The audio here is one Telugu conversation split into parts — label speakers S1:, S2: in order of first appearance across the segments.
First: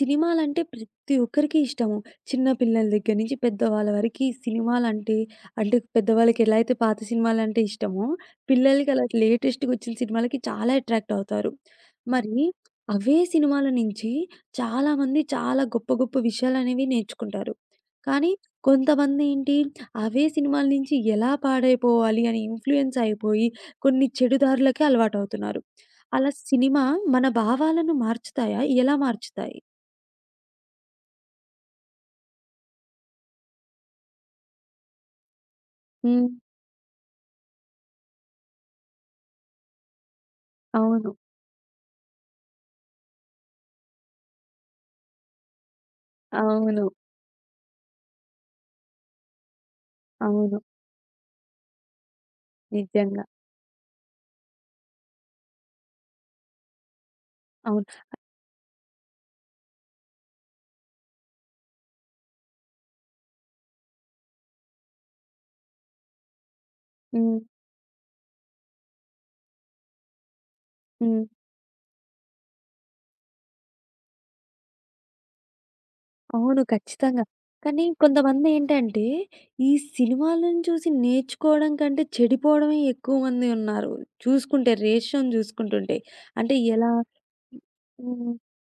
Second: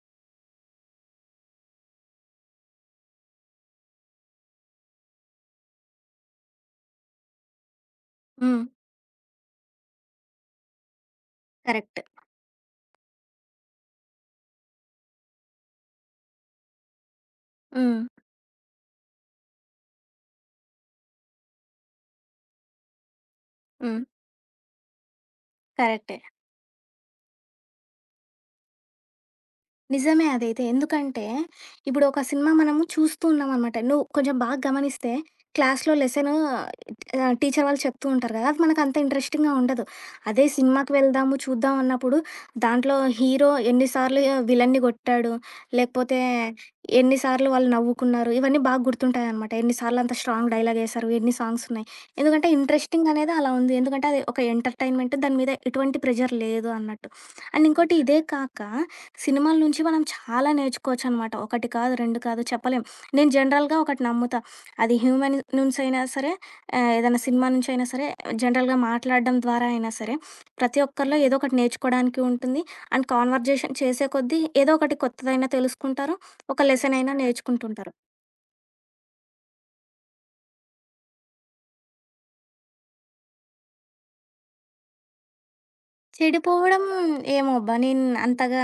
S1: సినిమాలంటే ప్రతి ఒక్కరికి ఇష్టము. చిన్న పిల్లల దగ్గర నుంచి పెద్దవాళ్ళ వరకి సినిమాలంటే అంటే పెద్దవాళ్ళకి ఎలా అయితే పాత సినిమాలంటే ఇష్టమో,
S2: హ్మ్.
S1: పిల్లలకి అలా లేటెస్ట్‌గొచ్చిన సినిమాలకి చాలా అట్రాక్ట్ అవుతారు.
S2: కరెక్ట్.
S1: మరి అవే సినిమాల నుంచి చాలామంది చాలా గొప్ప గొప్ప విషయాలనేవి నేర్చుకుంటారు.
S2: హ్మ్.
S1: కానీ కొంతమంది ఏంటి అవే సినిమాల నుంచి ఎలా పాడైపోవాలి అని ఇన్‌ఫ్లూయెన్స్ అయిపోయి
S2: హ్మ్.
S1: కొన్ని చెడు దారులకే అలవాటవుతున్నారు.
S2: కరెక్టే.
S1: అలా సినిమా మన భావాలను మార్చుతాయా? ఎలా మార్చుతాయి?
S2: నిజమే అదైతే. ఎందుకంటే, ఇప్పుడు ఒక సినిమా మనము చూస్తూ ఉన్నామనమాట. నువ్వు కొంచెం బాగా గమనిస్తే క్లాస్‌లో
S1: హ్మ్.
S2: లెసను టీచర్ వాళ్ళు చెప్తూ ఉంటారు కదా! అది మనకు అంత ఇంట్రెస్టింగ్‌గా ఉండదు. అదే సినిమాకి
S1: అవును.
S2: వెళ్దాము, చూద్దాం అన్నప్పుడు దాంట్లో హీరో ఎన్ని సార్లు విలన్ని గొట్టాడు, లేకపోతే
S1: అవును.
S2: ఎన్ని సార్లు వాళ్ళు నవ్వుకున్నారు, ఇవన్నీ బాగా గుర్తుంటాయనమాట. ఎన్ని సార్లు అంత స్ట్రాంగ్
S1: అవును.
S2: డైలాగ్ ఏసారు, ఎన్ని సాంగ్స్ ఉన్నాయి. ఎందుకంటే, ఇంట్రెస్టింగ్
S1: నిజంగా.
S2: అనేది అలా ఉంది. ఎందుకంటే, అది ఒక ఎంటర్‌టైన్‌మెంట్ దాని మీద ఎటువంటి ప్రెషర్ లేదు అన్నట్టు. అండ్
S1: అవును.
S2: ఇంకోటి ఇదే కాక సినిమాల నుంచి మనం చాలా నేర్చుకోవచ్చనమాట. ఒకటి కాదు, 2 కాదు చెప్పలేం. నేను జనరల్‌గా ఒకటి నమ్ముతా. అది హ్యూమన్ నుంచైనా సరే, ఏదైనా
S1: హ్మ్.
S2: సినిమా నుంచైనా సరే, జనరల్‌గా మాట్లాడడం ద్వారా అయినా సరే, ప్రతి ఒక్కరిలో
S1: హ్మ్.
S2: ఏదో ఒకటి నేర్చుకోవడానికి ఉంటుంది. అండ్ కాన్వర్జేషన్ చేసే కొద్దీ ఏదో ఒకటి కొత్తదైనా తెలుసుకుంటారు.
S1: అవును.
S2: ఒక లెసన్ అయినా
S1: ఖచ్చితంగా. కానీ
S2: నేర్చుకుంటుంటారు.
S1: కొంతమందేంటంటే, ఈ సినిమాలను చూసి నేర్చుకోవడం కంటే, చెడిపోవడమే ఎక్కువ మంది ఉన్నారు. చూసుకుంటే రేషియోని చూసుకుంటుంటే. అంటే
S2: చెడిపోవడం
S1: ఎలా
S2: ఏమో అబ్బా! నేను
S1: హ్మ్.
S2: అంతగా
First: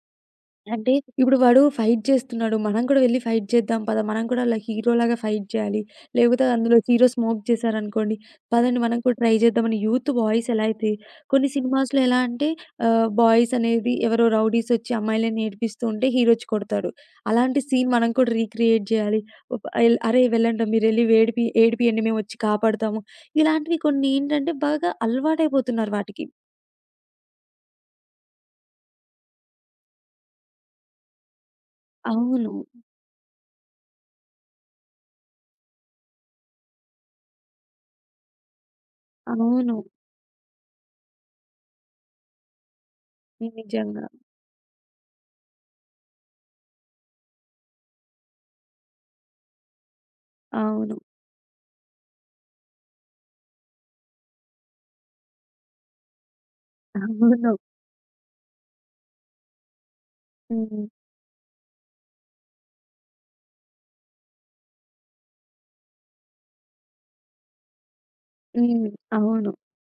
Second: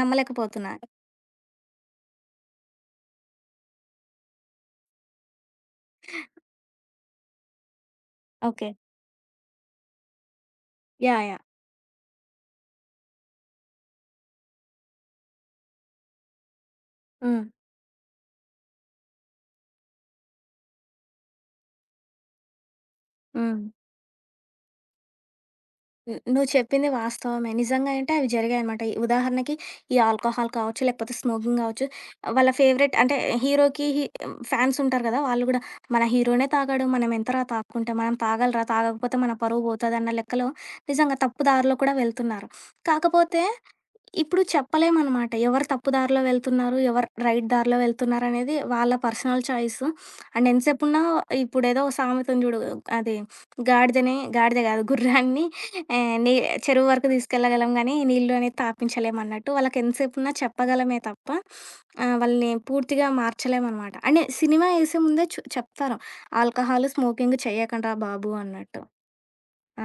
S2: నమ్మలేకపోతున్నా.
S1: అంటే ఇప్పుడు వాడు ఫైట్ చేస్తున్నాడు. మనం కూడా వెళ్లి ఫైట్ చేద్దాం పద. మనం కూడా అలా హీరోలాగా ఫైట్ చేయాలి. లేకపోతే అందులో హీరో స్మోక్ చేశారనుకోండి,
S2: ఓకే.
S1: పదండి మనం కూడా ట్రై చేద్దామని యూత్ బాయ్స్ ఎలా అయితే
S2: యాహ్! యాహ్!
S1: కొన్ని సినిమాస్‌లో ఎలా అంటే బాయ్స్ అనేది ఎవరో రౌడీస్ వచ్చి అమ్మాయిలని ఏడిపిస్తూ ఉంటే హీరో వచ్చి కొడతాడు.
S2: హ్మ్.
S1: అలాంటి సీన్ మనం కూడా రీక్రియేట్ చేయాలి. ఒ ఎల్ "అరే! వెళ్ళండ్రా మీరెళ్లి ఏడిపియండి మేమొచ్చి కాపాడుతాము."
S2: హ్మ్.
S1: ఇలాంటివి కొన్ని ఏంటంటే బాగా అలవాటైపోతున్నారు
S2: హ్మ్.
S1: వాటికి.
S2: నువ్వు చెప్పింది వాస్తవమే. నిజంగా అంటే అవి జరిగాయనమాట. ఉదాహరణకి ఈ ఆల్కహాల్ కావచ్చు, లేకపోతే స్మోకింగ్ కావచ్చు, వాళ్ళ
S1: అవును.
S2: ఫేవరెట్ అంటే హీరోకి ఫ్యాన్స్ ఉంటారు కదా! వాళ్ళు గూడా మన హీరోనే తాగాడు. మనం ఎంతరా తాక్కుంటే, మనం తాగాలిరా తాగకపోతే మన పరువు
S1: అవును.
S2: పోతదన్న లెక్కలో నిజంగా తప్పు దారిలో కూడా వెళ్తున్నారు. కాకపోతే
S1: నిజంగా.
S2: ఇప్పుడు చెప్పలేమనమాట. ఎవరు తప్పు దారిలో వెళ్తున్నారు, ఎవరు రైట్ దారిలో వెళ్తున్నారనేది వాళ్ళ పర్సనల్ చాయిస్. అండ్
S1: అవును.
S2: ఎంతసేపున్నా ఇప్పుడేదో సామెతుంది చూడు, అది గాడిదని గాడిద కాదు గుర్రాన్ని నీ చెరువు వరకు
S1: అవును.
S2: తీసుకెళ్ళగలం గానీ, నీళ్ళు అనేది తాపించలేమన్నట్టు. వాళ్ళకి ఎంతసేపున్నా
S1: హ్మ్.
S2: చెప్పగలమే తప్ప వాళ్ళని పూర్తిగా మార్చలేమనమాట. అండ్ సినిమా ఏసే ముందే చెప్తారు. ఆల్కహాలు, స్మోకింగ్ చేయకండ్రా బాబు అన్నట్టు.
S1: హ్మ్. అవును.
S2: ఆ!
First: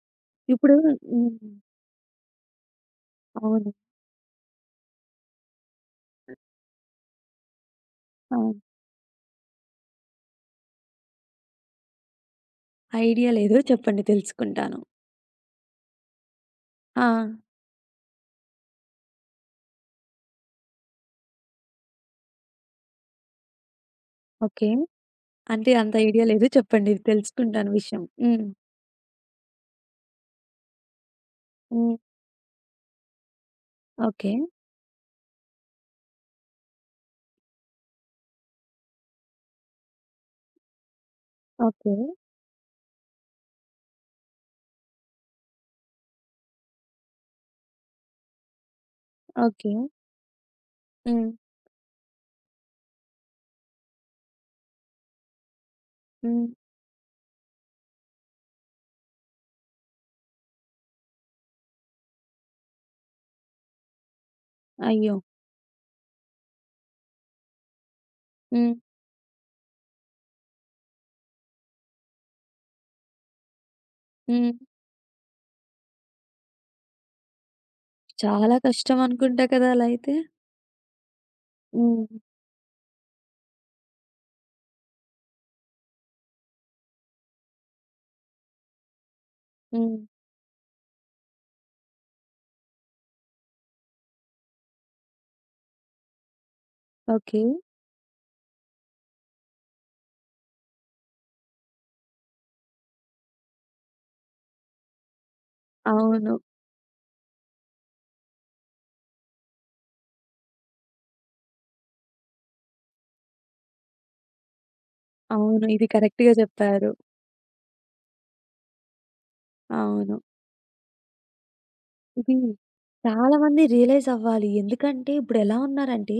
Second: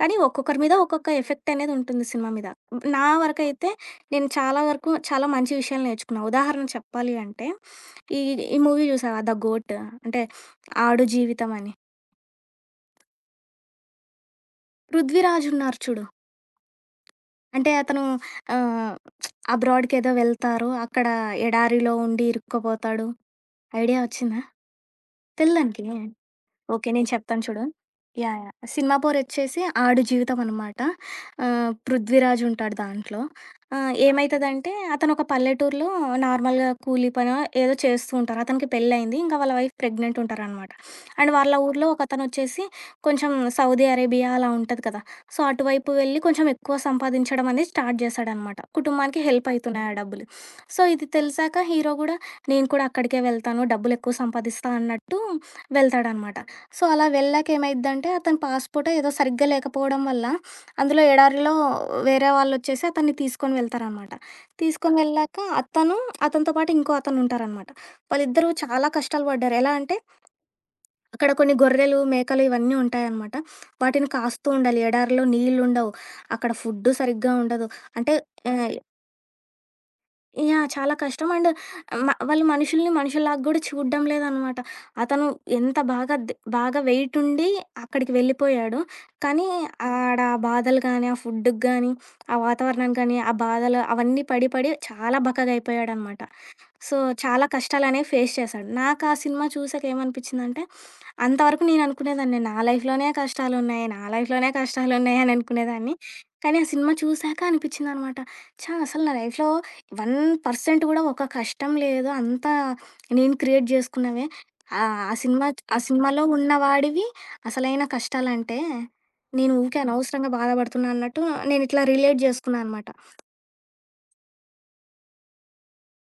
S2: కానీ ఒక్కొక్కరి
S1: ఇప్పుడు
S2: మీద ఒక్కొక్క
S1: హ్మ్.
S2: ఎఫెక్ట్ అనేది ఉంటుంది సినిమా మీద. నా వరకైతే
S1: అవును.
S2: నేను చాలా వరకు చాలా మంచి విషయాలు నేర్చుకున్నా. ఉదాహరణ చెప్పాలి అంటే ఈ
S1: ఆ!
S2: ఈ మూవీ చూసావా 'ద గోట్' అంటే 'ఆడు జీవితం' అని.
S1: ఐడియా లేదు. చెప్పండి తెలుసుకుంటాను.
S2: పృథ్వీరాజ్ ఉన్నారు చూడు.
S1: ఆ!
S2: అంటే అతను ఆహ్, అబ్రాడ్‌కి ఏదో వెళ్తారు. అక్కడ ఎడారిలో ఉండి ఇరుక్కుపోతాడు. ఐడియా వచ్చిందా?
S1: ఓకే.
S2: తెలీదా
S1: అంటే
S2: నీకి?
S1: అంత ఐడియా లేదు.
S2: ఓకే.
S1: చెప్పండి
S2: నేను చెప్తాను చూడు.
S1: తెలుసుకుంటాను విషయం.
S2: యాహ్!
S1: హ్మ్.
S2: యాహ్! 'సినిమా పోరొచ్చేసి' ఆడు జీవితం అనమాట.
S1: హ్మ్.
S2: పృథ్వీరాజ్ ఉంటాడు దాంట్లో.
S1: ఓకే.
S2: ఏమైతదంటే అతను ఒక పల్లెటూరులో నార్మల్‌గా కూలీ పనో ఏదో చేస్తూ ఉంటారు. అతనికి పెళ్లయింది. ఇంకా వాళ్ళ వైఫ్ ప్రెగ్నెంట్ ఉంటారనమాట. అండ్ వాళ్ళ ఊర్లో
S1: ఓకే.
S2: ఒకతనొచ్చేసి కొంచెం సౌదీ అరేబియా అలా ఉంటది కదా! సో, అటువైపు వెళ్లి కొంచెం ఎక్కువ సంపాదించడం అనేది స్టార్ట్ చేశాడనమాట. కుటుంబానికి హెల్ప్
S1: ఓకే.
S2: అవుతున్నాయి ఆ డబ్బులు. సో, ఇది
S1: హ్మ్.
S2: తెలిసాక హీరో కూడా నేను కూడా అక్కడికే వెళ్తాను. డబ్బులెక్కువ సంపాదిస్తా అన్నట్టు వెళ్తాడనమాట.
S1: హ్మ్.
S2: సో, అలా వెళ్ళాక ఏమైద్దంటే అతని పాస్‌పోర్టో ఏదో సరిగ్గా లేకపోవడం వల్ల అందులో ఎడారిలో వేరే వాళ్ళొచ్చేసి అతన్ని తీసుకొని వెళ్తారనమాట. తీసుకొని
S1: అయ్యో!
S2: వెళ్ళాక అతను, అతనితో పాటు ఇంకో అతనుంటారనమాట. వాళ్ళిద్దరూ
S1: హ్మ్.
S2: చాలా కష్టాలు పడ్డారు. ఎలా అంటే అక్కడ కొన్ని గొర్రెలు, మేకలు ఇవన్నీ ఉంటాయనమాట. వాటిని కాస్తూ
S1: హ్మ్.
S2: ఉండాలి. ఎడారిలో నీళ్ళుండవు. అక్కడ ఫుడ్డు సరిగ్గా ఉండదు. అంటే
S1: చాలా
S2: ఆహ్,
S1: కష్టం అనుకుంటా కదా! అలా అయితే?
S2: యాహ్! చాలా కష్టం. అండ్
S1: హ్మ్.
S2: వాళ్ళు మనుషుల్ని మనుషుల్లాగా గూడా చూడ్డం లేదనమాట. అతను ఎంత బాగా ద్ బాగా వెయిట్ ఉండి అక్కడికి వెళ్ళిపోయాడు. కానీ
S1: హ్మ్.
S2: ఆ బాధలు గానీ, ఆ ఫుడ్‌కి గానీ, ఆ వాతావరణానికి గానీ, ఆ బాధలు అవన్నీ పడి పడి చాలా బక్కగయిపోయాడనమాట. So,
S1: okay.
S2: చాలా కష్టాలనేవి ఫేస్ చేశాడు. నాకు ఆ సినిమా చూసాక ఏమనిపించిందంటే అంతవరకు నేననుకునేదాన్ని. నా లైఫ్‌లోనే కష్టాలున్నాయి. నా లైఫ్‌లోనే కష్టాలున్నాయి అని అనుకునేదాన్ని.
S1: అవును.
S2: కానీ, ఆ సినిమా చూసాక అనిపిచ్చిందనమాట. ఛా! అసలు నా లైఫ్‌లో 1% కూడా ఒక కష్టం లేదు. అంతా నేను క్రియేట్ జేసుకున్నవే. ఆ సినిమా
S1: అవును.
S2: ఆ
S1: ఇది
S2: సినిమాలో
S1: కరెక్ట్‌గా
S2: ఉన్న
S1: చెప్పారు.
S2: వాడివి అసలైన కష్టాలంటే, నేను ఊకే
S1: అవును.
S2: అనవసరంగా బాధపడుతున్నా అన్నట్టు నేనిట్లా రిలేట్
S1: ఇది
S2: జేసుకున్నా అనమాట.
S1: చాలా మంది రియలైజ్ అవ్వాలి. ఎందుకంటే ఇప్పుడెలా ఉన్నారంటే,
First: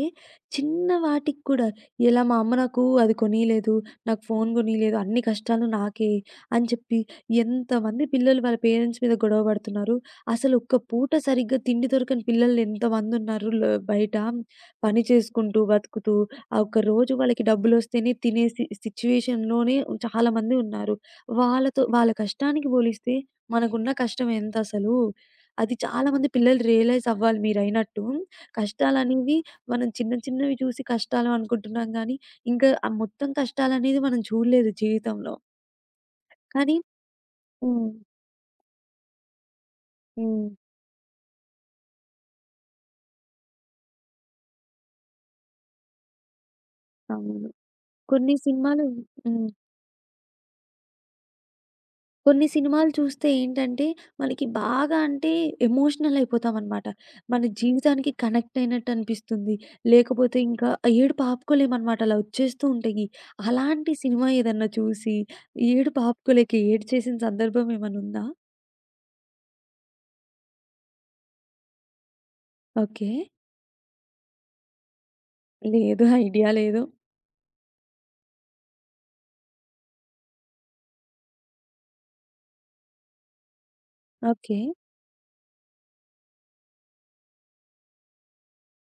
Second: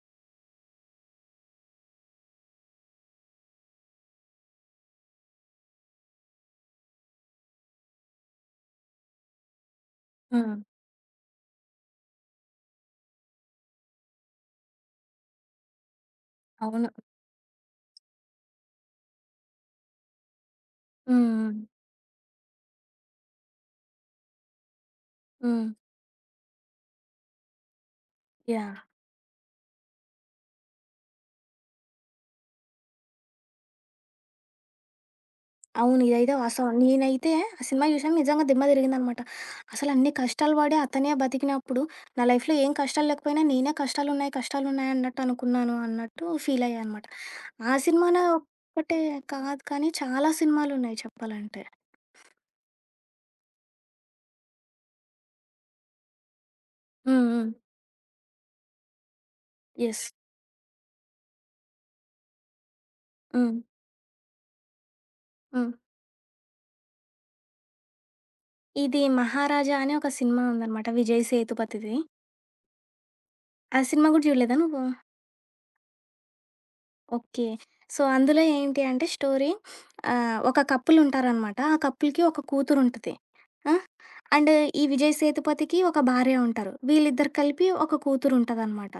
S1: చిన్న వాటికి కూడా ఇలా మా అమ్మ నాకు అది కొనీయలేదు, నాకు ఫోన్ కొనీయలేదు, అన్ని కష్టాలు నాకే అని చెప్పి ఎంతమంది పిల్లలు వాళ్ళ పేరెంట్స్ మీద గొడవ పడుతున్నారు. అసలు
S2: హ్మ్.
S1: ఒక్క పూట సరిగ్గా తిండి దొరకని పిల్లలు ఎంతమందున్నారు ల బయట. పని చేసుకుంటూ, బతుకుతూ ఆ ఒక్క
S2: అవును.
S1: రోజు వాళ్ళకి డబ్బులొస్తేనే తినే సి సిచ్యుయేషన్‌లోనే చాలామంది ఉన్నారు.
S2: హ్మ్. హ్మ్.
S1: వాళ్ళతో వాళ్ళ కష్టానికి పోలిస్తే మనకున్న కష్టం ఎంతసలు?
S2: హ్మ్.
S1: అది చాలామంది పిల్లలు రియలైజ్ అవ్వాలి మీరయినట్టు.
S2: యాహ్!
S1: కష్టాలనేవి మనం చిన్న చిన్నవి చూసి కష్టాలు అనుకుంటున్నాం గానీ, ఇంకా ఆ మొత్తం కష్టాలనేది మనం చూడలేదు జీవితంలో.
S2: అవును. ఇదైతే వాస్తవం.
S1: కానీ
S2: నేనైతే ఆ సినిమా
S1: హ్మ్.
S2: చూసాను. నిజంగా దిమ్మ తిరిగిందనమాట. అసలు అన్ని
S1: హ్మ్.
S2: కష్టాలు పడి అతనే బతికినప్పుడు, నా లైఫ్‌లో ఏం కష్టాలు లేకపోయినా నేనే కష్టాలున్నాయి, కష్టాలున్నాయి అన్నట్టు అనుకున్నాను అన్నట్టు ఫీల్ అయ్యా అనమాట.
S1: అవును.
S2: ఆ సినిమానే
S1: కొన్ని సినిమాలు
S2: ఒక్కటే
S1: హ్మ్.
S2: కాదు కానీ చాలా సినిమాలున్నాయి చెప్పాలంటే.
S1: కొన్ని సినిమాలు చూస్తే ఏంటంటే, మనకి బాగా అంటే ఎమోషనల్ అయిపోతామనమాట.
S2: హ్మ్.
S1: మన
S2: హ్మ్.
S1: జీవితానికి కనెక్ట్ అయినట్టు అనిపిస్తుంది.
S2: యెస్.
S1: లేకపోతే ఇంకా ఏడుపు ఆపుకోలేమనమాట. అలా వచ్చేస్తూ ఉంటాయి.
S2: హ్మ్.
S1: అలాంటి సినిమా ఏదన్నా చూసి,
S2: హ్మ్.
S1: ఏడుపు ఆపుకోలేక ఏడ్చేసిన సందర్భం ఏమైనా ఉందా?
S2: ఇది 'మహారాజా' అని ఒక సినిమా ఉందనమాట విజయ్ సేతుపతిది.
S1: ఓకే.
S2: ఆ సినిమా గూడా చూడలేదా నువ్వు?
S1: లేదు. ఐడియా లేదు.
S2: ఓకే. సో, అందులో ఏంటి అంటే స్టోరీ ఒక కపులుంటారనమాట. ఆ కపుల్‌కి ఒక కూతురుంటది. ఆ! And
S1: okay.
S2: ఈ విజయ్ సేతుపతికి ఒక భార్య ఉంటారు. వీళ్ళిద్దరు కలిపి ఒక కూతురుంటదనమాట.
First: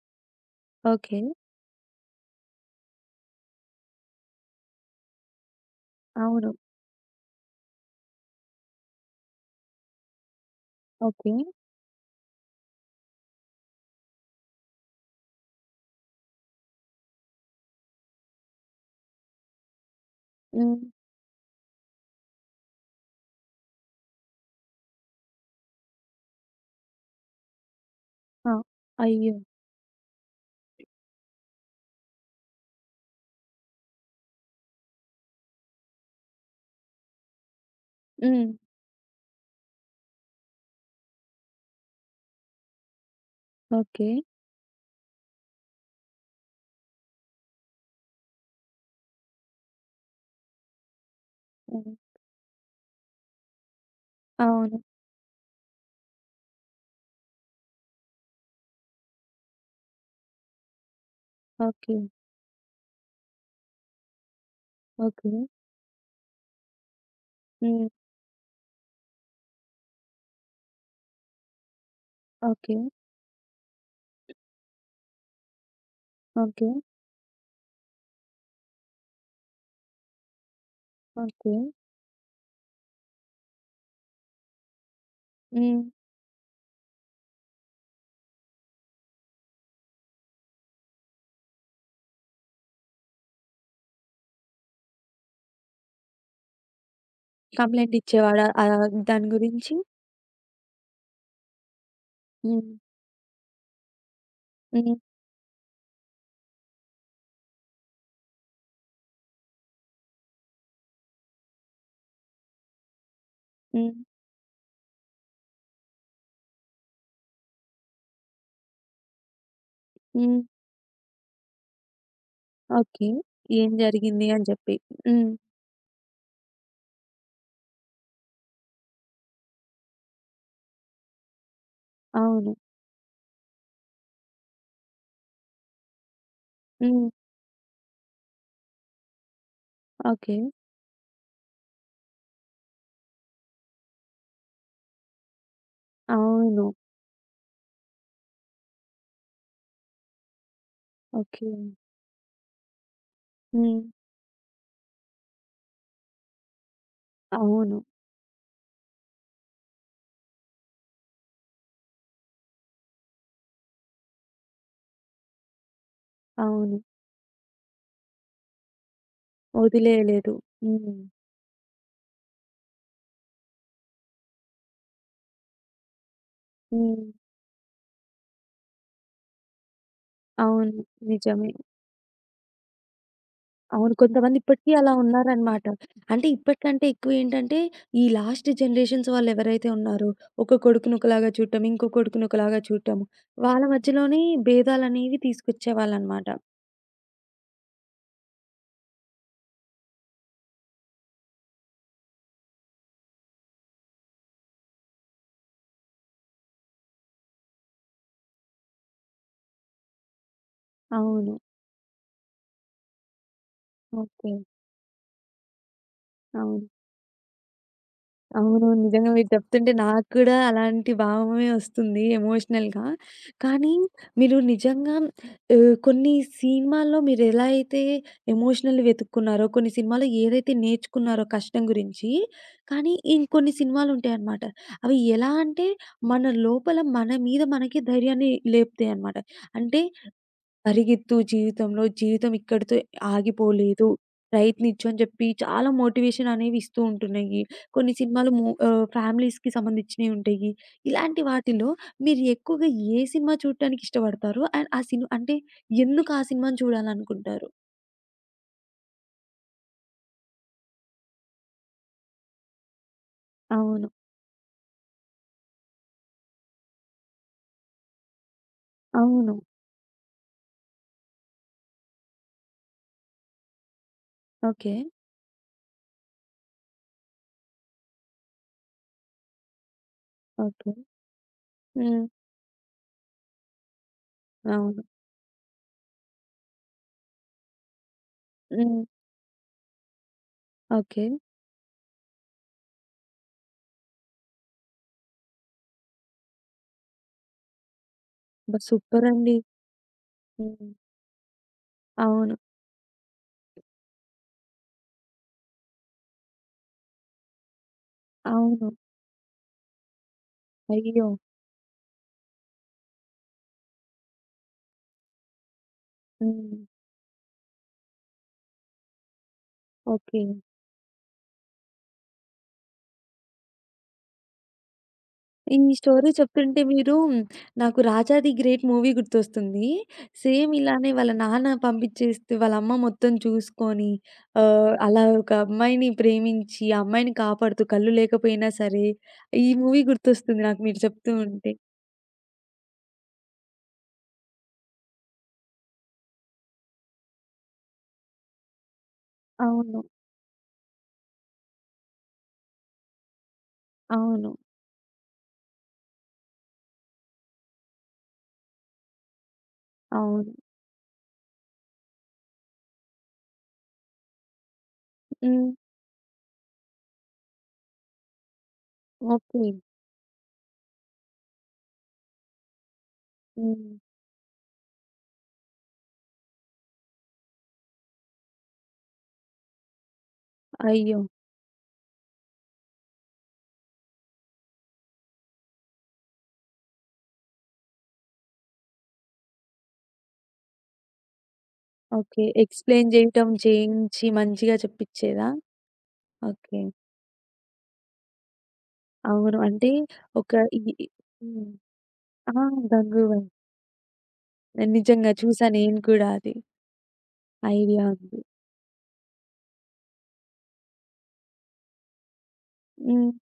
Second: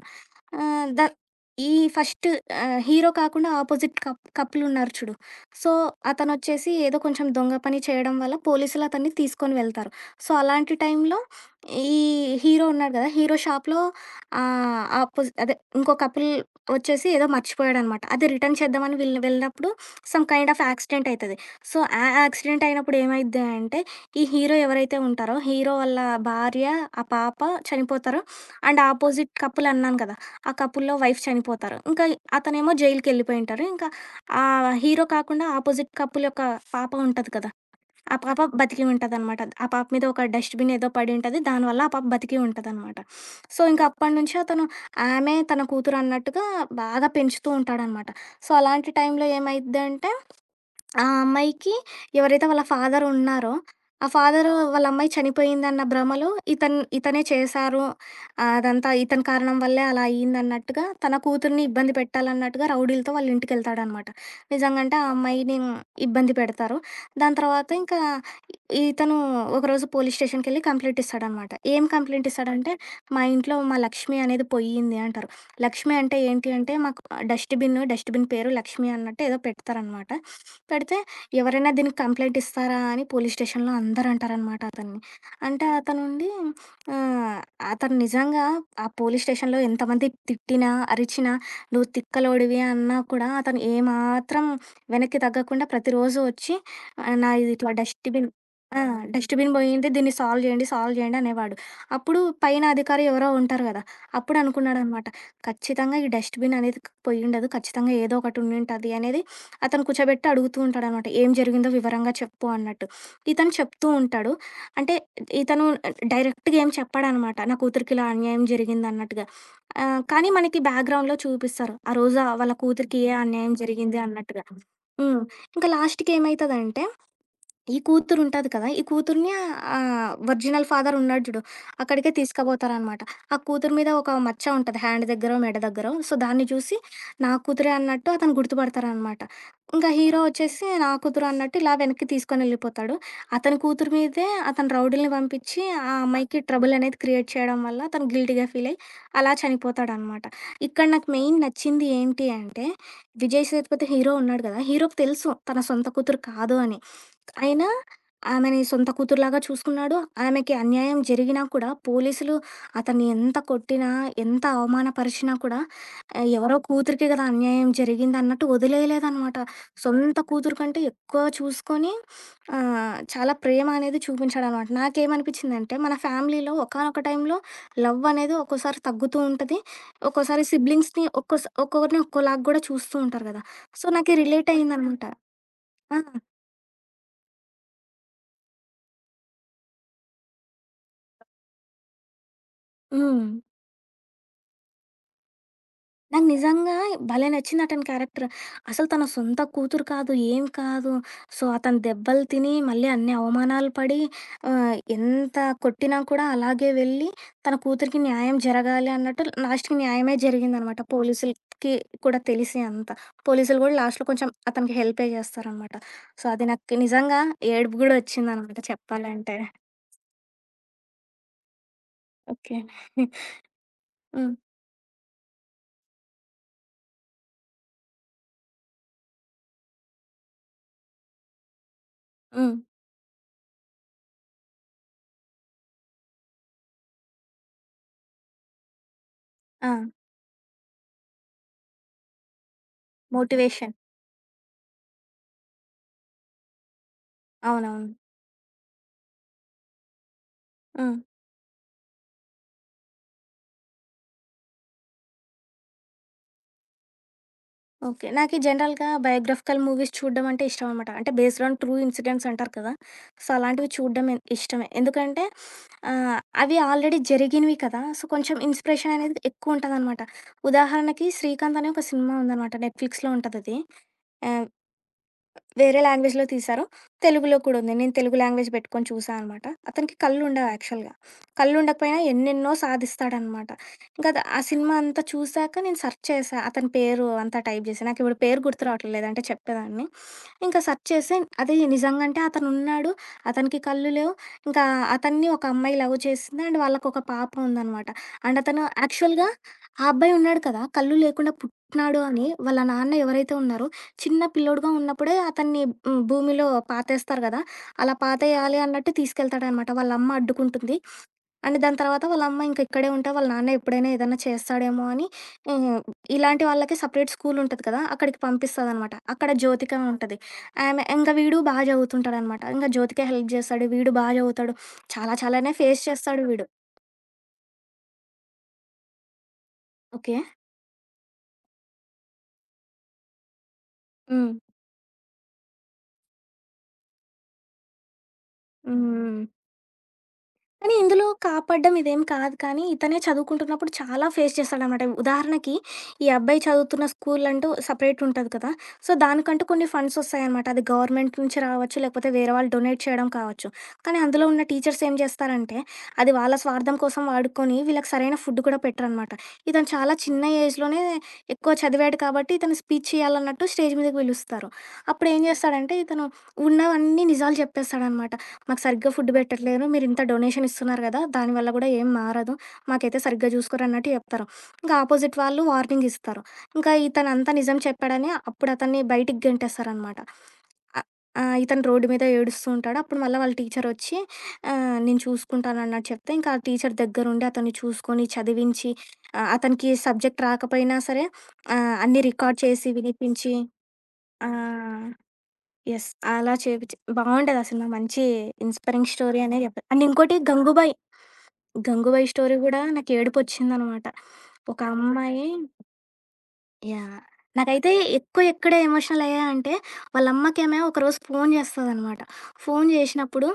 S2: ఆహ్, ద
S1: ఓకే.
S2: ఈ ఫస్ట్ హీరో కాకుండా ఆపోజిట్ కపులున్నారు చూడు. సో,
S1: అవును.
S2: అతనొచ్చేసి ఏదో కొంచెం దొంగ పని చేయడం వల్ల పోలీసులు అతన్ని తీసుకొని వెళ్తారు. సో, అలాంటి టైంలో
S1: ఓకే.
S2: ఈ హీరో ఉన్నాడు గదా! హీరో షాప్‌లో ఆహ్, ఆపోజి అదే ఇంకో కపుల్ వచ్చేసి ఏదో మర్చిపోయాడనమాట. అది రిటర్న్ చేద్దామని వెళ్ళినప్పుడు సమ్ కైండ్ ఆఫ్
S1: హ్మ్.
S2: యాక్సిడెంట్ అయితది. సో, ఆ యాక్సిడెంట్ అయినప్పుడు ఏమైద్ది అంటే, ఈ హీరో ఎవరైతే ఉంటారో, హీరో వాళ్ళ భార్య, ఆ పాప చనిపోతారు.
S1: ఆ!
S2: అండ్ ఆపోజిట్
S1: అయ్యో!
S2: కపుల్ అన్నాను కదా! ఆ కపుల్‌లో వైఫ్ చనిపోతారు. ఇంకా అతనేమో జైలుకెళ్ళిపోయుంటారు. ఇంకా ఆ హీరో కాకుండా ఆపోజిట్ కపుల్ యొక్క పాప ఉంటది కదా! ఆ పాప
S1: హ్మ్.
S2: బతికి ఉంటదనమాట. ఆ పాప మీద ఒక డస్ట్‌బిన్ ఏదో పడి ఉంటది. దానివల్ల ఆ పాప బతికి ఉంటదనమాట. సో, ఇంక
S1: ఓకే.
S2: అప్పటి నుంచి అతను ఆమె తన కూతురు అన్నట్టుగా బాగా పెంచుతూ ఉంటాడనమాట. సో, అలాంటి టైంలో ఏమైద్దంటే ఆ అమ్మాయికి
S1: హ్మ్.
S2: ఎవరైతే వాళ్ళ ఫాదర్ ఉన్నారో, ఆ ఫాదరు
S1: అవును.
S2: వాళ్ళ అమ్మాయి చనిపోయిందన్న భ్రమలో ఇతనే చేశారు. అదంతా ఇతని కారణం వల్లే అలా అయిందన్నట్టుగా తన కూతుర్ని ఇబ్బంది
S1: ఓకే.
S2: పెట్టాలన్నట్టుగా రౌడీలతో వాళ్ళ ఇంటికెళ్తాడనమాట. నిజంగంటే ఆ
S1: ఓకే.
S2: అమ్మాయిని ఇబ్బంది పెడతారు. దాని తర్వాత
S1: హ్మ్.
S2: ఇంకా ఇ- ఇతను ఒకరోజు పోలీస్ స్టేషన్‌కెళ్ళి కంప్లెయింట్ ఇస్తాడనమాట. ఏం కంప్లెయింట్ ఇస్తాడంటే,
S1: ఓకే.
S2: "మా ఇంట్లో మా లక్ష్మి అనేది పోయింది" అంటారు. లక్ష్మి అంటే ఏంటి
S1: ఓకే.
S2: అంటే, మాకు డస్ట్‌బిన్ పేరు లక్ష్మి అన్నట్టు ఏదో పెడతారనమాట. పెడితే
S1: ఓకే.
S2: ఎవరైనా దీనికి కంప్లెయింట్ ఇస్తారా అని పోలీస్ స్టేషన్‌లో అందరూ అంటారనమాట అతన్ని. అంటే
S1: హ్మ్.
S2: అతనుండి ఆహ్, అతను నిజంగా ఆ పోలీస్ స్టేషన్‌లో ఎంతమంది తిట్టినా, అరిచినా, "నువ్వు తిక్కలోడివి" అన్నా కూడా అతను ఏమాత్రం వెనక్కి తగ్గకుండా ప్రతిరోజు వచ్చి నాది ఇట్లా
S1: కంప్లెయింట్
S2: డస్ట్‌బిన్
S1: ఇచ్చేవాడా?
S2: ఆ!
S1: దాని
S2: డస్ట్‌బిన్
S1: గురించి?
S2: పోయింది. దీన్ని సాల్వ్ చేయండి, సాల్వ్ చేయండి అనేవాడు. అప్పుడు పైన
S1: హ్మ్.
S2: అధికారి ఎవరో ఉంటారు కదా! అప్పుడు
S1: హ్మ్.
S2: అనుకున్నాడనమాట. ఖచ్చితంగా ఈ డస్ట్‌బిన్ అనేది పోయుండదు. ఖచ్చితంగా ఏదో ఒకటి ఉండుంటది అనేది అతను కూర్చోబెట్టి అడుగుతూ ఉంటాడనమాట. ఏం జరిగిందో వివరంగా చెప్పు అన్నట్టు. ఇతను చెప్తూ
S1: హ్మ్.
S2: ఉంటాడు. అంటే ఇతను డైరెక్ట్‌గా ఏం చెప్పడనమాట. నా కూతురికి ఇలా అన్యాయం జరిగిందన్నట్టుగా. కానీ
S1: హ్మ్.
S2: మనకి బ్యాక్‌గ్రౌండ్‌లో చూపిస్తారు. ఆ రోజు ఆ వాళ్ళ కూతురికి
S1: ఓకే.
S2: ఏ అన్యాయం
S1: ఏం
S2: జరిగింది
S1: జరిగింది
S2: అన్నట్టుగా.
S1: అని జెప్పి.
S2: హ్మ్.
S1: హ్మ్.
S2: ఇంకా లాస్ట్‌కి ఏమైతదంటే ఈ కూతురుంటది కదా! ఈ కూతురిని ఒరిజినల్ ఫాదర్ ఉన్నాడు జూడు. అక్కడికే
S1: అవును.
S2: తీసుకుపోతారనమాట. ఆ కూతురు మీద ఒక మచ్చ ఉంటది. హ్యాండ్ దగ్గరో, మెడ దగ్గరో. సో, దాన్ని చూసి
S1: హ్మ్.
S2: నా కూతురే అన్నట్టు అతను గుర్తుపడతారనమాట. ఇంకా హీరో
S1: ఓకే.
S2: వచ్చేసి నా కూతురు అన్నట్టు ఇలా వెనక్కి తీసుకొనెళ్ళిపోతాడు. అతని కూతురు మీదే అతను రౌడీలని పంపించి ఆ అమ్మాయికి
S1: అవును.
S2: ట్రబుల్ అనేది క్రియేట్ చేయడం వల్ల తను గిల్టీ‌గా ఫీల్ అయ్యి అలా చనిపోతాడనమాట. ఇక్కడ నాకు మెయిన్
S1: ఓకే.
S2: నచ్చింది ఏంటి అంటే విజయ్
S1: హ్మ్.
S2: సేతుపతి హీరో ఉన్నాడు కదా! హీరోకి తెలుసు తన సొంత కూతురు కాదు అని. అయినా
S1: అవును.
S2: ఆమెని సొంత కూతురులాగా చూసుకున్నాడు. ఆమెకి అన్యాయం జరిగినా కూడా పోలీసులు అతన్ని ఎంత కొట్టినా, ఎంత అవమానపరిచినా కూడా ఎవరో
S1: అవును.
S2: కూతురికే కదా అన్యాయం జరిగిందన్నట్టు వదిలేయలేదనమాట. సొంత
S1: వదిలేయలేదు.
S2: కూతురు కంటే
S1: హ్మ్.
S2: ఎక్కువ చూసుకొని చాలా ప్రేమ అనేది చూపించాడనమాట. నాకేమనిపించిందంటే మన ఫ్యామిలీలో ఒకానొక
S1: హ్మ్.
S2: టైంలో లవ్ అనేది ఒక్కోసారి తగ్గుతూ ఉంటది. ఒక్కోసారి
S1: అవును.
S2: సిబ్లింగ్స్‌ని
S1: నిజమే.
S2: ఒక్కొక్కరిని ఒక్కోలాగా గూడా చూస్తూ ఉంటారు గదా! సో,
S1: అవును.
S2: నాకి
S1: కొంతమంది
S2: రిలేట్
S1: ఇప్పటికి అలా
S2: అయిందనమాట.
S1: ఉన్నారనమాట.
S2: ఆ!
S1: అంటే ఇప్పటికంటే ఎక్కువేంటంటే, ఈ లాస్ట్ జనరేషన్స్ వాళ్ళెవరైతే ఉన్నారో, ఒక కొడుకుని ఒకలాగా చూడటం, ఇంకో కొడుకుని ఒకలాగా చూడటం,
S2: హ్మ్.
S1: వాళ్ళ మధ్యలోనే భేదాలనేవి
S2: నాకు
S1: తీసుకొచ్చేవాళ్ళనమాట.
S2: నిజంగా భలే నచ్చింది అతని క్యారెక్టర్. అసలు తన సొంత కూతురు కాదు, ఏం కాదు. సో, అతను దెబ్బలు తిని, మళ్ళీ అన్ని అవమానాలు పడి, ఎంత కొట్టినా కూడా అలాగే వెళ్ళి, తన కూతురికి న్యాయం జరగాలి అన్నట్టు లాస్ట్‌కి న్యాయమే జరిగిందనమాట.
S1: అవును.
S2: పోలీసులకి కూడా తెలిసి అంతా. పోలీసులు గూడా లాస్ట్‌లో కొంచెం
S1: ఓకే.
S2: అతనికి హెల్పే చేస్తారనమాట. సో, అది
S1: అవును.
S2: నాకు నిజంగా ఏడుపు గూడా వచ్చిందనమాట
S1: అవును. నిజంగా మీరు
S2: చెప్పాలంటే.
S1: చెప్తుంటే నాకు కూడా అలాంటి భావమే వస్తుంది
S2: ఓకే.
S1: ఎమోషనల్‌గా. కానీ
S2: హ్మ్.
S1: మీరు నిజంగా కొన్ని సినిమాల్లో మీరెలా అయితే ఎమోషనల్ వెతుక్కున్నారో, కొన్ని సినిమాల్లో ఏదైతే నేర్చుకున్నారో కష్టం గురించి,
S2: హ్మ్.
S1: కానీ ఇంకొన్ని సినిమాలుంటాయన్నమాట. అవి ఎలా అంటే మన లోపల మన మీద మనకే ధైర్యాన్ని లేపుతాయన్నమాట.
S2: ఆ!
S1: అంటే పరిగెత్తు జీవితంలో, జీవితం ఇక్కడితో
S2: మోటివేషన్.
S1: ఆగిపోలేదు. ప్రయత్నించు అని చెప్పి చాలా మోటివేషన్ అనేవి ఇస్తూ ఉంటున్నయి.
S2: అవునవును.
S1: కొన్ని సినిమాలు మూ ఫ్యామిలీస్‌కి సంబంధించినయి ఉంటయి.
S2: హ్మ్.
S1: ఇలాంటి వాటిలో మీరు ఎక్కువగా ఏ సినిమా చూడటానికి ఇష్టపడతారు? అండ్ ఆ సినిమా అంటే ఎందుకు ఆ సినిమాని చూడాలనుకుంటారు?
S2: ఓకే. నాకీ జనరల్‌గా బయోగ్రాఫికల్ మూవీస్ చూడడం అంటే ఇష్టమనమాట. అంటే బేస్డ్ ఆన్ ట్రూ ఇన్సిడెంట్స్ అంటారు కదా! సో, అలాంటివి
S1: అవును.
S2: చూడడం ఇష్టమే. ఎందుకంటే ఆహ్, అవి ఆల్రెడీ జరిగినవి కదా! సో, కొంచెం ఇన్‌స్పిరేషన్ అనేది
S1: అవును.
S2: ఎక్కువుంటదనమాట. ఉదాహరణకి 'శ్రీకాంత్' అనే ఒక సినిమా ఉందనమాట. నెట్‌ఫ్లిక్స్‌లో ఉంటదది. ఆహ్
S1: ఓకే.
S2: వేరే లాంగ్వేజ్‌లో తీశారు. తెలుగులో కూడా ఉంది. నేను తెలుగు లాంగ్వేజ్ పెట్టుకొని చూసా అనమాట. అతనికి కళ్ళుండవు
S1: ఓకే.
S2: యాక్చువల్‌గా. కళ్ళుండకపోయినా
S1: హ్మ్.
S2: ఎన్నెన్నో సాధిస్తాడనమాట. ఇంకా ఆ సినిమా
S1: అవును.
S2: అంతా చూసాక నేను సెర్చ్ చేశా. అతని పేరు అంతా టైప్ చేశా. నాకిప్పుడు పేరు గుర్తు
S1: హ్మ్.
S2: రావట్లేదు లేదంటే చెప్పేదాన్ని. ఇంకా సెర్చ్
S1: ఓకే.
S2: చేసి అది నిజంగంటే అతనున్నాడు. అతనికి కళ్ళు లేవు. ఇంకా అతన్ని ఒక అమ్మాయి లవ్ చేసింది. అండ్ వాళ్ళకొక పాప ఉందనమాట. అండ్
S1: అబ్బా!
S2: అతను యాక్చువల్‌గా
S1: సూపరండి.
S2: ఆ అబ్బాయి ఉన్నాడు కదా!
S1: హ్మ్.
S2: కళ్ళు లేకుండా పుట్టినాడు అని
S1: అవును.
S2: వాళ్ళ నాన్న ఎవరైతే ఉన్నారో చిన్న పిల్లోడుగా ఉన్నప్పుడే అతన్ని భూమిలో పాతేస్తారు గదా! అలా పాతేయాలి
S1: అవును.
S2: అన్నట్టు తీసుకెళ్తాడనమాట. వాళ్ళమ్మ అడ్డుకుంటుంది.
S1: అయ్యో!
S2: అండ్ దాని తర్వాత వాళ్ళమ్మ ఇంక ఇక్కడే ఉంటే వాళ్ళ నాన్న ఎప్పుడైనా ఏదన్నా చేస్తాడేమో అని హ్మ్, ఇలాంటి
S1: హ్మ్.
S2: వాళ్ళకి సెపరేట్ స్కూలుంటది కదా! అక్కడికి పంపిస్తదనమాట. అక్కడ జ్యోతిక ఉంటది.
S1: ఓకే.
S2: ఆమె ఇంక వీడు బా చదువుతుంటాడనమాట. ఇంక జ్యోతికే హెల్ప్ చేస్తాడు. వీడు బా చదువుతాడు. చాలా చాలానే
S1: ఈ
S2: ఫేస్
S1: స్టోరీ
S2: చేస్తాడు వీడు.
S1: చెప్తుంటే మీరు నాకు 'రాజా ది గ్రేట్' మూవీ గుర్తొస్తుంది.
S2: ఓకే.
S1: సేమ్ ఇలానే వాళ్ళ నాన్న పంపించేస్తే వాళ్ళ అమ్మ మొత్తం చూసుకొని
S2: హ్మ్.
S1: అలా ఒక అమ్మాయిని ప్రేమించి, ఆ అమ్మాయిని కాపాడుతూ కళ్ళు లేకపోయినా సరే,
S2: హ్మ్.
S1: ఈ మూవీ గుర్తొస్తుంది నాకు
S2: కానీ
S1: మీరు
S2: ఇందులో
S1: చెప్తూ ఉంటే.
S2: కాపాడ్డం ఇదేం కాదు కానీ, ఇతనే చదువుకుంటున్నప్పుడు చాలా ఫేస్ చేస్తాడనమాట. ఉదాహరణకి, ఈ అబ్బాయి చదువుతున్న స్కూల్ అంటూ సెపరేట్ ఉంటది కదా! సో, దానికంటూ కొన్ని
S1: అవును.
S2: ఫండ్స్ ఒస్తాయనమాట. అది గవర్నమెంట్ నుంచి రావచ్చు, లేకపోతే వేరే వాళ్ళు డొనేట్ చేయడం కావచ్చు. కానీ అందులో
S1: అవును.
S2: ఉన్న టీచర్స్ ఏం జేస్తారంటే, అది వాళ్ళ స్వార్థం కోసం వాడుకొని, వీళ్ళకి సరైన ఫుడ్ కూడా పెట్టరనమాట. ఇతను చాలా చిన్న
S1: అవును.
S2: ఏజ్‌లోనే ఎక్కువ చదివాడు కాబట్టి, ఇతను స్పీచ్ ఇయ్యాలన్నట్టు స్టేజ్ మీదకి పిలుస్తారు. అప్పుడేం
S1: హ్మ్.
S2: జేస్తాడంటే, ఇతను ఉన్నవన్నీ నిజాలు జెప్పేస్తాడనమాట. మాకు సరిగ్గా ఫుడ్
S1: ఓకే.
S2: పెట్టట్లేదు, మీరింత డొనేషన్ ఇస్తున్నారు కదా! దానివల్ల గూడా ఏం మారదు. మాకైతే సరిగ్గా
S1: హ్మ్.
S2: చూసుకోరన్నట్టు చెప్తారు. ఇంకా అపోజిట్ వాళ్ళు వార్నింగ్ ఇస్తారు. ఇంకా ఇతనంతా నిజం చెప్పాడని అప్పుడు అతన్ని బయటికి గెంటేస్తారనమాట. అ
S1: అయ్యో!
S2: ఆ! ఇతను రోడ్డు మీద ఏడుస్తూ ఉంటాడు. అప్పుడు మళ్ళా వాళ్ళ టీచరొచ్చి నేను చూసుకుంటానన్నట్టు చెప్తే, ఇంకా ఆ టీచర్ దగ్గరుండి అతన్ని చూసుకొని, చదివించి అతనికి సబ్జెక్ట్ రాకపోయినా సరే అన్నీ
S1: ఓకే.
S2: రికార్డ్ చేసి
S1: ఎక్స్‌ప్లెయిన్ చేయటం,
S2: వినిపించి
S1: చేయించి
S2: ఆ!
S1: మంచిగా చెప్పించేదా?
S2: యెస్. అలా
S1: ఓకే.
S2: చేపిచ్చి బావుంటది ఆ సినిమా. మంచి ఇన్‌స్పైరింగ్ స్టోరీ
S1: అవును.
S2: అనే చెప్పాలి.
S1: అంటే
S2: అండ్ ఇంకోటి
S1: ఒక ఈ
S2: 'గంగూబాయ్',
S1: హ్మ్.
S2: 'గంగూబాయ్'
S1: ఆ!
S2: స్టోరీ గూడా నాకు
S1: 'గంగూబాయి.'
S2: ఏడుపొచ్చిందనమాట. ఒక
S1: నిజంగా
S2: అమ్మాయి
S1: చూసా నేను కూడా అది.
S2: యాహ్! నాకైతే
S1: ఐడియా ఉంది.
S2: ఎక్కువ ఎక్కడ ఎమోషనల్ అయ్యానంటే, వాళ్ళ అమ్మకేమో ఒకరోజు ఫోను చేస్తదనమాట. ఫోను
S1: హ్మ్.
S2: చేసినప్పుడు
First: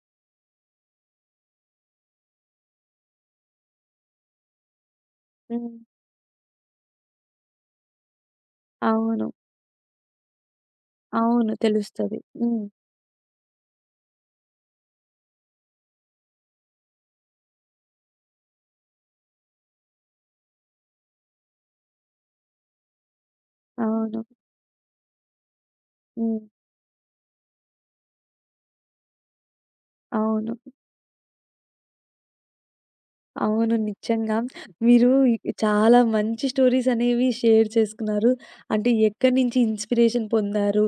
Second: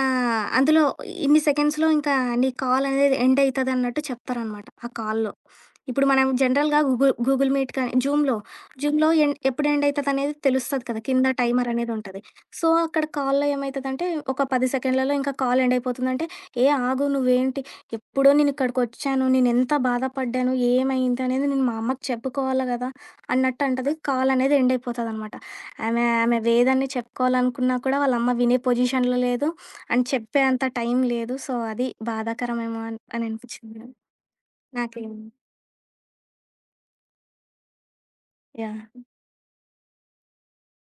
S2: అందులో ఇన్ని సెకండ్స్‌లో ఇంకా నీ కాల్ అనేది ఎండ్ అయితదన్నట్టు చెప్తారనమాట ఆ కాల్‌లో.
S1: హ్మ్.
S2: ఇప్పుడు మనం జనరల్‌గా గూగుల్ గూగుల్ మీట్ కానీ, జూమ్‌లో
S1: అవును.
S2: ఎప్పుడు ఎండ్ అయితదనేది తెలుస్తది కదా! కింద
S1: అవును.
S2: టైమర్ అనేది
S1: తెలుస్తది.
S2: ఉంటది.
S1: హ్మ్.
S2: సో, అక్కడ కాల్‌లో ఏమైతదంటే, ఒక 10 సెకండ్లలో ఇంకా కాల్ ఎండ్ అయిపోతుందంటే, "ఏ ఆగు నువ్వేంటి ఎప్పుడో నేనిక్కడికొచ్చాను. నేనెంత బాధపడ్డాను, ఏమైంది అనేది నేను మా అమ్మకి చెప్పుకోవాలి గదా! అన్నట్టు అంటది.
S1: అవును.
S2: కాల్ అనేది ఎండ్ అయిపోతదనమాట. ఆమె ఆమె
S1: హ్మ్.
S2: వేదాన్ని చెప్పుకోవాలనుకున్నా కూడా వాళ్ళమ్మ వినే పొజిషన్‌లో లేదు. అండ్ చెప్పే
S1: అవును.
S2: అంత టైం లేదు. సో, అది బాధాకరమేమో అని అని
S1: అవును.
S2: అనిపిచ్చింది
S1: నిజంగా. మీరు
S2: నాకేమో.
S1: ఈ- చాలా మంచి స్టోరీస్ అనేవి షేర్ చేసుకున్నారు.
S2: యాహ్!
S1: అంటే ఎక్కడి నుంచి ఇన్‌స్పిరేషన్ పొందారు?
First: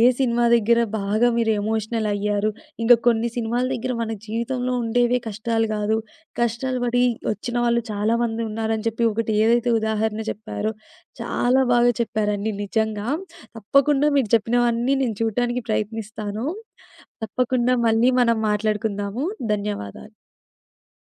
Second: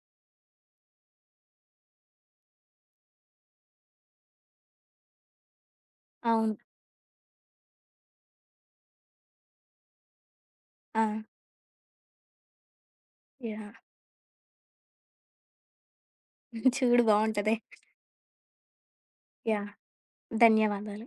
S1: ఏ సినిమా దగ్గర బాగా మీరు ఎమోషనల్ అయ్యారు? ఇంకా కొన్ని సినిమాల దగ్గర మన జీవితంలో ఉండేవే కష్టాలు కాదు.
S2: అవును.
S1: కష్టాలు పడి వచ్చిన వాళ్ళు చాలామంది ఉన్నారని చెప్పి ఒకటి ఏదైతే ఉదాహరణ చెప్పారో
S2: ఆ!
S1: చాలా బాగా చెప్పారండి నిజంగా.
S2: యాహ్!
S1: తప్పకుండా మీరు చెప్పినవన్నీ నేను చూడటానికి ప్రయత్నిస్తాను.
S2: చూడు బావుంటదే.
S1: తప్పకుండా మళ్ళీ మనం మాట్లాడుకుందాము.
S2: యాహ్!
S1: ధన్యవాదాలు.
S2: ధన్యవాదాలు.